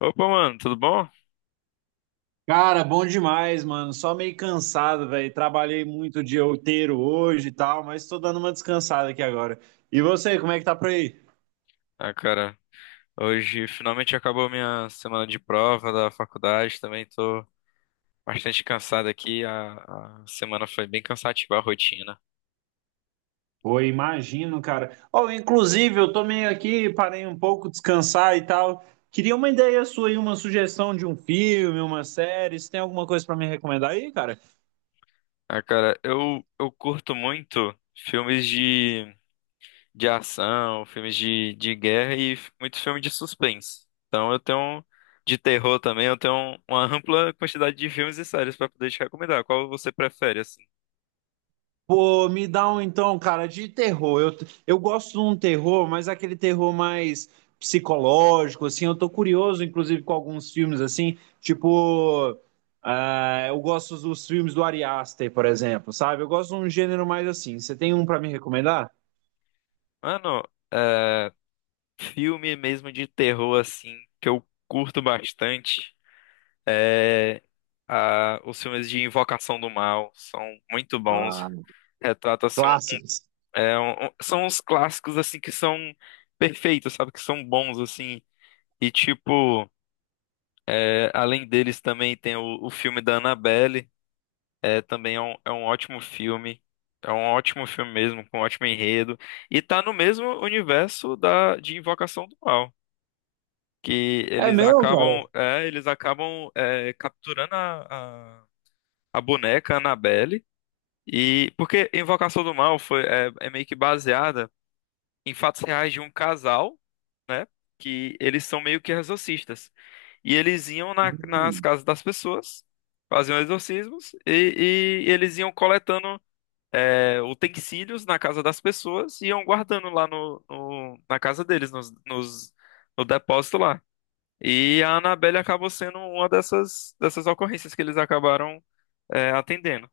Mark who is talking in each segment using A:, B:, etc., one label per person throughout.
A: Opa, mano, tudo bom?
B: Cara, bom demais, mano. Só meio cansado, velho. Trabalhei muito o dia inteiro hoje e tal, mas tô dando uma descansada aqui agora. E você, como é que tá por aí?
A: Ah, cara, hoje finalmente acabou minha semana de prova da faculdade, também tô bastante cansado aqui, a semana foi bem cansativa a rotina.
B: Pô, imagino, cara. Oh, inclusive, eu tô meio aqui, parei um pouco, descansar e tal. Queria uma ideia sua aí, uma sugestão de um filme, uma série. Você tem alguma coisa pra me recomendar aí, cara?
A: Ah, cara, eu curto muito filmes de ação, filmes de guerra e muito filme de suspense. Então eu tenho, de terror também, eu tenho uma ampla quantidade de filmes e séries pra poder te recomendar. Qual você prefere, assim?
B: Pô, me dá um então, cara, de terror. Eu gosto de um terror, mas é aquele terror mais psicológico, assim. Eu tô curioso, inclusive, com alguns filmes, assim, tipo. Ah, eu gosto dos filmes do Ari Aster, por exemplo, sabe? Eu gosto de um gênero mais assim. Você tem um pra me recomendar?
A: Mano, filme mesmo de terror, assim, que eu curto bastante é os filmes de Invocação do Mal. São muito bons.
B: Ah,
A: Retrata, assim, um-
B: clássicos.
A: é são uns clássicos, assim, que são perfeitos, sabe? Que são bons, assim. E, tipo, é, além deles também tem o filme da Annabelle. É, também é um ótimo filme. É um ótimo filme mesmo, com um ótimo enredo. E tá no mesmo universo de Invocação do Mal, que
B: É meu, cara?
A: eles acabam é, capturando a boneca Annabelle. E porque Invocação do Mal foi é, é meio que baseada em fatos reais de um casal, né? Que eles são meio que exorcistas e eles iam nas
B: Hum.
A: casas das pessoas, faziam exorcismos e eles iam coletando é, utensílios na casa das pessoas e iam guardando lá na casa deles, no depósito lá. E a Annabelle acabou sendo uma dessas ocorrências que eles acabaram é, atendendo.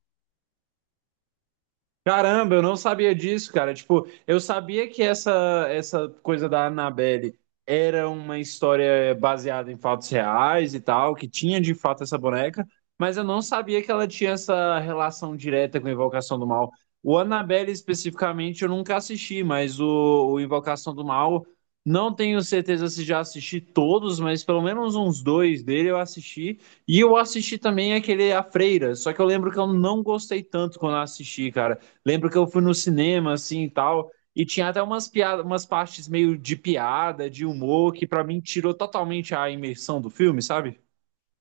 B: Caramba, eu não sabia disso, cara. Tipo, eu sabia que essa coisa da Annabelle era uma história baseada em fatos reais e tal, que tinha de fato essa boneca, mas eu não sabia que ela tinha essa relação direta com a Invocação do Mal. O Annabelle especificamente eu nunca assisti, mas o Invocação do Mal, não tenho certeza se já assisti todos, mas pelo menos uns dois dele eu assisti. E eu assisti também aquele A Freira, só que eu lembro que eu não gostei tanto quando eu assisti, cara. Lembro que eu fui no cinema, assim, e tal, e tinha até umas piadas, umas partes meio de piada, de humor, que pra mim tirou totalmente a imersão do filme, sabe?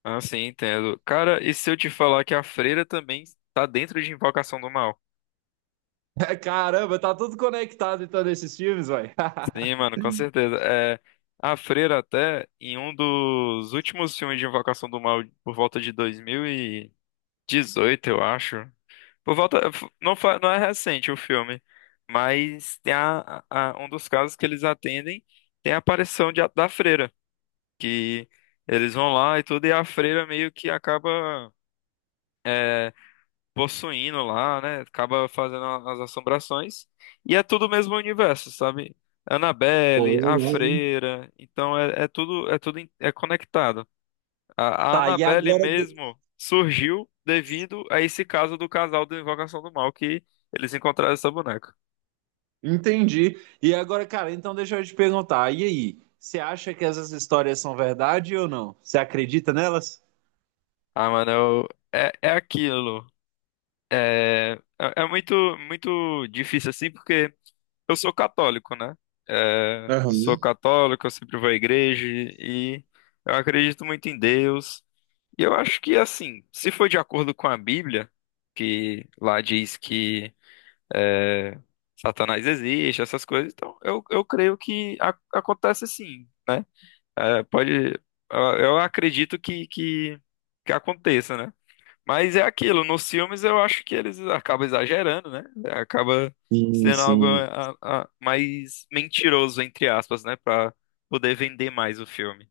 A: Ah, sim, entendo. Cara, e se eu te falar que a freira também tá dentro de Invocação do Mal?
B: Caramba, tá tudo conectado então nesses filmes, vai.
A: Sim, mano, com certeza. É, a freira até, em um dos últimos filmes de Invocação do Mal, por volta de 2018, eu acho. Por volta, não, não é recente o filme, mas tem um dos casos que eles atendem tem a aparição da freira, que eles vão lá e tudo, e a freira meio que acaba é, possuindo lá, né? Acaba fazendo as assombrações. E é tudo o mesmo universo, sabe?
B: Pô,
A: Annabelle, a
B: legal, hein?
A: freira, então é, é tudo é tudo é conectado. A
B: Tá, e
A: Annabelle
B: agora.
A: mesmo surgiu devido a esse caso do casal do Invocação do Mal que eles encontraram essa boneca.
B: Entendi. E agora, cara, então deixa eu te perguntar. E aí? Você acha que essas histórias são verdade ou não? Você acredita nelas?
A: Ah, mano, é, é aquilo. É, é muito muito difícil assim porque eu sou católico, né? É, eu
B: Aham.
A: sou católico, eu sempre vou à igreja e eu acredito muito em Deus. E eu acho que, assim, se for de acordo com a Bíblia, que lá diz que é, Satanás existe, essas coisas, então eu creio que acontece sim, né? É, pode, eu acredito que aconteça, né? Mas é aquilo, nos filmes eu acho que eles acabam exagerando, né? Acaba
B: Sim,
A: sendo algo eh,
B: sim.
A: mais mentiroso, entre aspas, né? Pra poder vender mais o filme.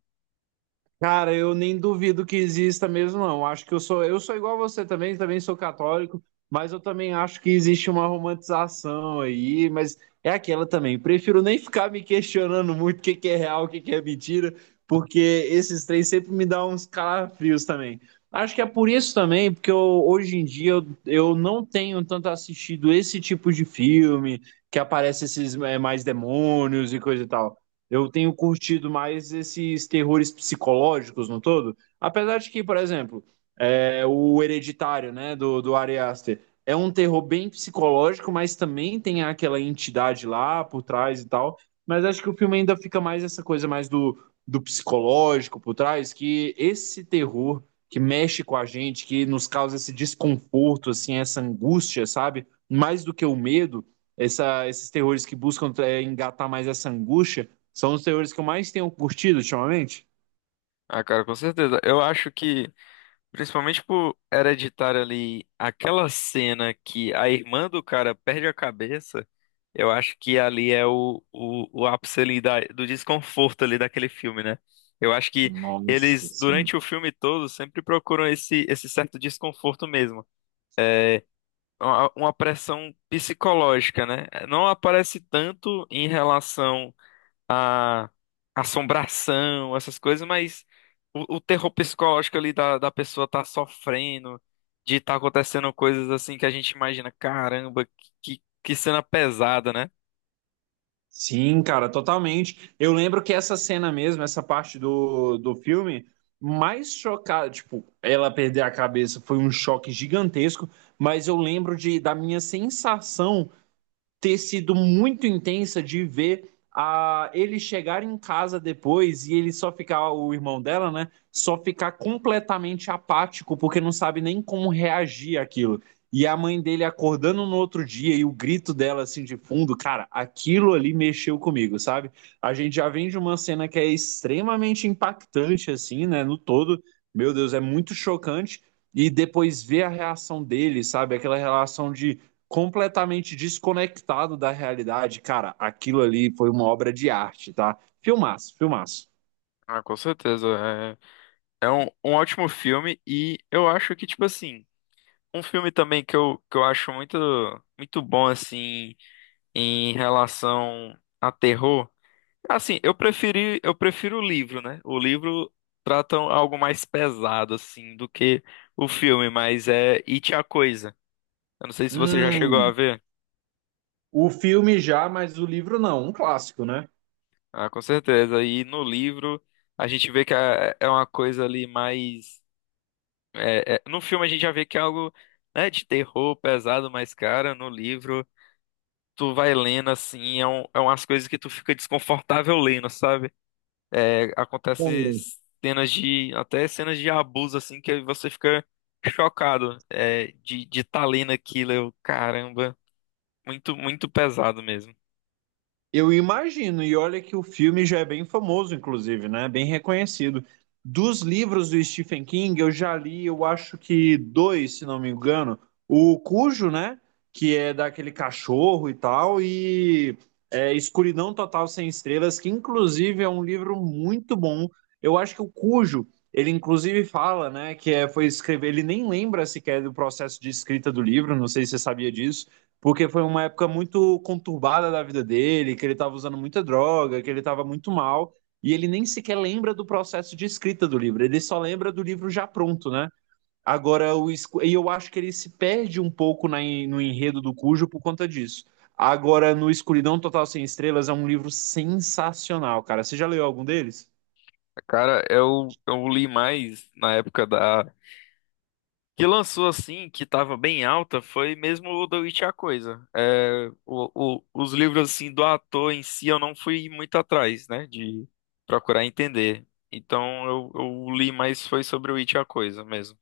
B: Cara, eu nem duvido que exista mesmo, não. Acho que eu sou igual você também, também sou católico, mas eu também acho que existe uma romantização aí, mas é aquela também. Prefiro nem ficar me questionando muito o que que é real, o que que é mentira, porque esses três sempre me dão uns calafrios também. Acho que é por isso também, porque eu, hoje em dia eu não tenho tanto assistido esse tipo de filme que aparece esses mais demônios e coisa e tal. Eu tenho curtido mais esses terrores psicológicos no todo. Apesar de que, por exemplo, é, o Hereditário, né, do Ari Aster, é um terror bem psicológico, mas também tem aquela entidade lá por trás e tal. Mas acho que o filme ainda fica mais essa coisa mais do, do psicológico por trás, que esse terror que mexe com a gente, que nos causa esse desconforto, assim, essa angústia, sabe? Mais do que o medo, essa, esses terrores que buscam engatar mais essa angústia, são os teores que eu mais tenho curtido ultimamente?
A: Ah, cara, com certeza. Eu acho que, principalmente por Hereditário ali, aquela cena que a irmã do cara perde a cabeça, eu acho que ali é o ápice ali do desconforto ali daquele filme, né? Eu acho que
B: Nossa,
A: eles,
B: sim.
A: durante o filme todo, sempre procuram esse certo desconforto mesmo, uma pressão psicológica, né? Não aparece tanto em relação à assombração, essas coisas, mas o terror psicológico ali da pessoa tá sofrendo, de tá acontecendo coisas assim que a gente imagina, caramba, que cena pesada, né?
B: Sim, cara, totalmente. Eu lembro que essa cena mesmo, essa parte do filme, mais chocada, tipo, ela perder a cabeça foi um choque gigantesco, mas eu lembro de, da minha sensação ter sido muito intensa de ver a ele chegar em casa depois e ele só ficar, o irmão dela, né? Só ficar completamente apático, porque não sabe nem como reagir àquilo. E a mãe dele acordando no outro dia e o grito dela assim de fundo, cara, aquilo ali mexeu comigo, sabe? A gente já vem de uma cena que é extremamente impactante, assim, né? No todo, meu Deus, é muito chocante. E depois ver a reação dele, sabe? Aquela relação de completamente desconectado da realidade. Cara, aquilo ali foi uma obra de arte, tá? Filmaço, filmaço.
A: Ah, com certeza. É, é um, um ótimo filme e eu acho que, tipo assim, um filme também que eu acho muito, muito bom, assim, em relação a terror. Assim, eu preferi, eu prefiro o livro, né? O livro trata um, algo mais pesado, assim, do que o filme, mas é It a Coisa. Eu não sei se você já chegou a
B: Hum,
A: ver.
B: o filme já, mas o livro não, um clássico, né?
A: Ah, com certeza. E no livro a gente vê que é uma coisa ali mais. No filme a gente já vê que é algo, né, de terror pesado, mas, cara, no livro tu vai lendo assim, é, um, é umas coisas que tu fica desconfortável lendo, sabe? É, acontece cenas de, até cenas de abuso, assim, que você fica chocado, é, de tá lendo aquilo, eu, caramba, muito, muito pesado mesmo.
B: Eu imagino, e olha que o filme já é bem famoso, inclusive, né? Bem reconhecido. Dos livros do Stephen King, eu já li, eu acho que dois, se não me engano. O Cujo, né? Que é daquele cachorro e tal, e é, Escuridão Total Sem Estrelas, que inclusive é um livro muito bom. Eu acho que o Cujo, ele inclusive fala, né? Que é, foi escrever, ele nem lembra sequer do processo de escrita do livro, não sei se você sabia disso porque foi uma época muito conturbada da vida dele, que ele estava usando muita droga, que ele estava muito mal, e ele nem sequer lembra do processo de escrita do livro, ele só lembra do livro já pronto, né? Agora, o, e eu acho que ele se perde um pouco na, no enredo do Cujo por conta disso. Agora, no Escuridão Total Sem Estrelas é um livro sensacional, cara. Você já leu algum deles?
A: Cara, eu li mais na época da, que lançou assim, que tava bem alta, foi mesmo o The Witch e a Coisa. É, os livros, assim, do ator em si, eu não fui muito atrás, né, de procurar entender. Então, eu li mais foi sobre o It e a Coisa mesmo.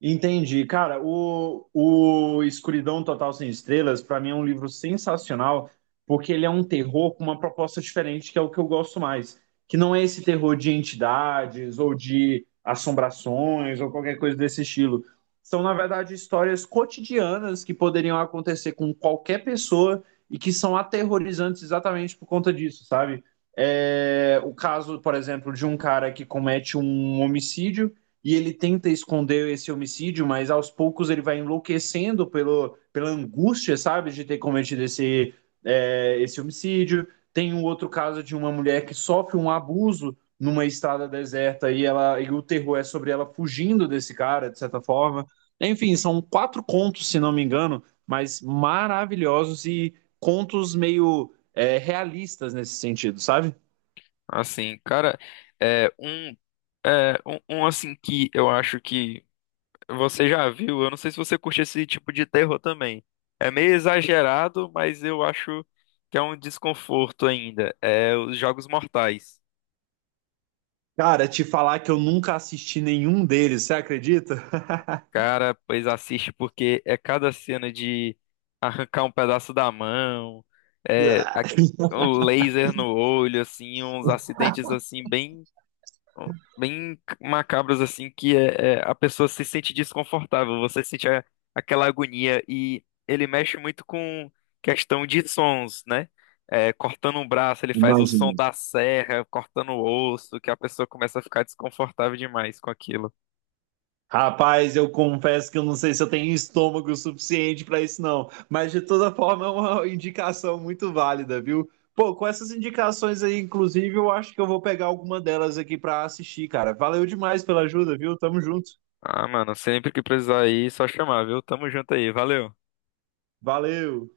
B: Entendi. Cara, o Escuridão Total Sem Estrelas, pra mim, é um livro sensacional, porque ele é um terror com uma proposta diferente, que é o que eu gosto mais. Que não é esse terror de entidades ou de assombrações ou qualquer coisa desse estilo. São, na verdade, histórias cotidianas que poderiam acontecer com qualquer pessoa e que são aterrorizantes exatamente por conta disso, sabe? É, o caso, por exemplo, de um cara que comete um homicídio e ele tenta esconder esse homicídio, mas aos poucos ele vai enlouquecendo pelo, pela angústia, sabe, de ter cometido esse, é, esse homicídio. Tem um outro caso de uma mulher que sofre um abuso numa estrada deserta e ela e o terror é sobre ela fugindo desse cara, de certa forma. Enfim, são quatro contos, se não me engano, mas maravilhosos e contos meio é, realistas nesse sentido, sabe?
A: Assim, cara, é um, é um, um, assim que eu acho que você já viu. Eu não sei se você curte esse tipo de terror também. É meio exagerado, mas eu acho que é um desconforto ainda. É os Jogos Mortais.
B: Cara, te falar que eu nunca assisti nenhum deles, você acredita?
A: Cara, pois assiste porque é cada cena de arrancar um pedaço da mão, é o laser no olho, assim, uns acidentes assim bem bem macabros assim que é, a pessoa se sente desconfortável, você sente aquela agonia e ele mexe muito com questão de sons, né? É, cortando um braço, ele faz o som
B: Imagina.
A: da serra, cortando o osso, que a pessoa começa a ficar desconfortável demais com aquilo.
B: Rapaz, eu confesso que eu não sei se eu tenho estômago suficiente para isso, não. Mas de toda forma é uma indicação muito válida, viu? Pô, com essas indicações aí, inclusive, eu acho que eu vou pegar alguma delas aqui para assistir, cara. Valeu demais pela ajuda, viu? Tamo junto.
A: Ah, mano, sempre que precisar aí, só chamar, viu? Tamo junto aí, valeu.
B: Valeu.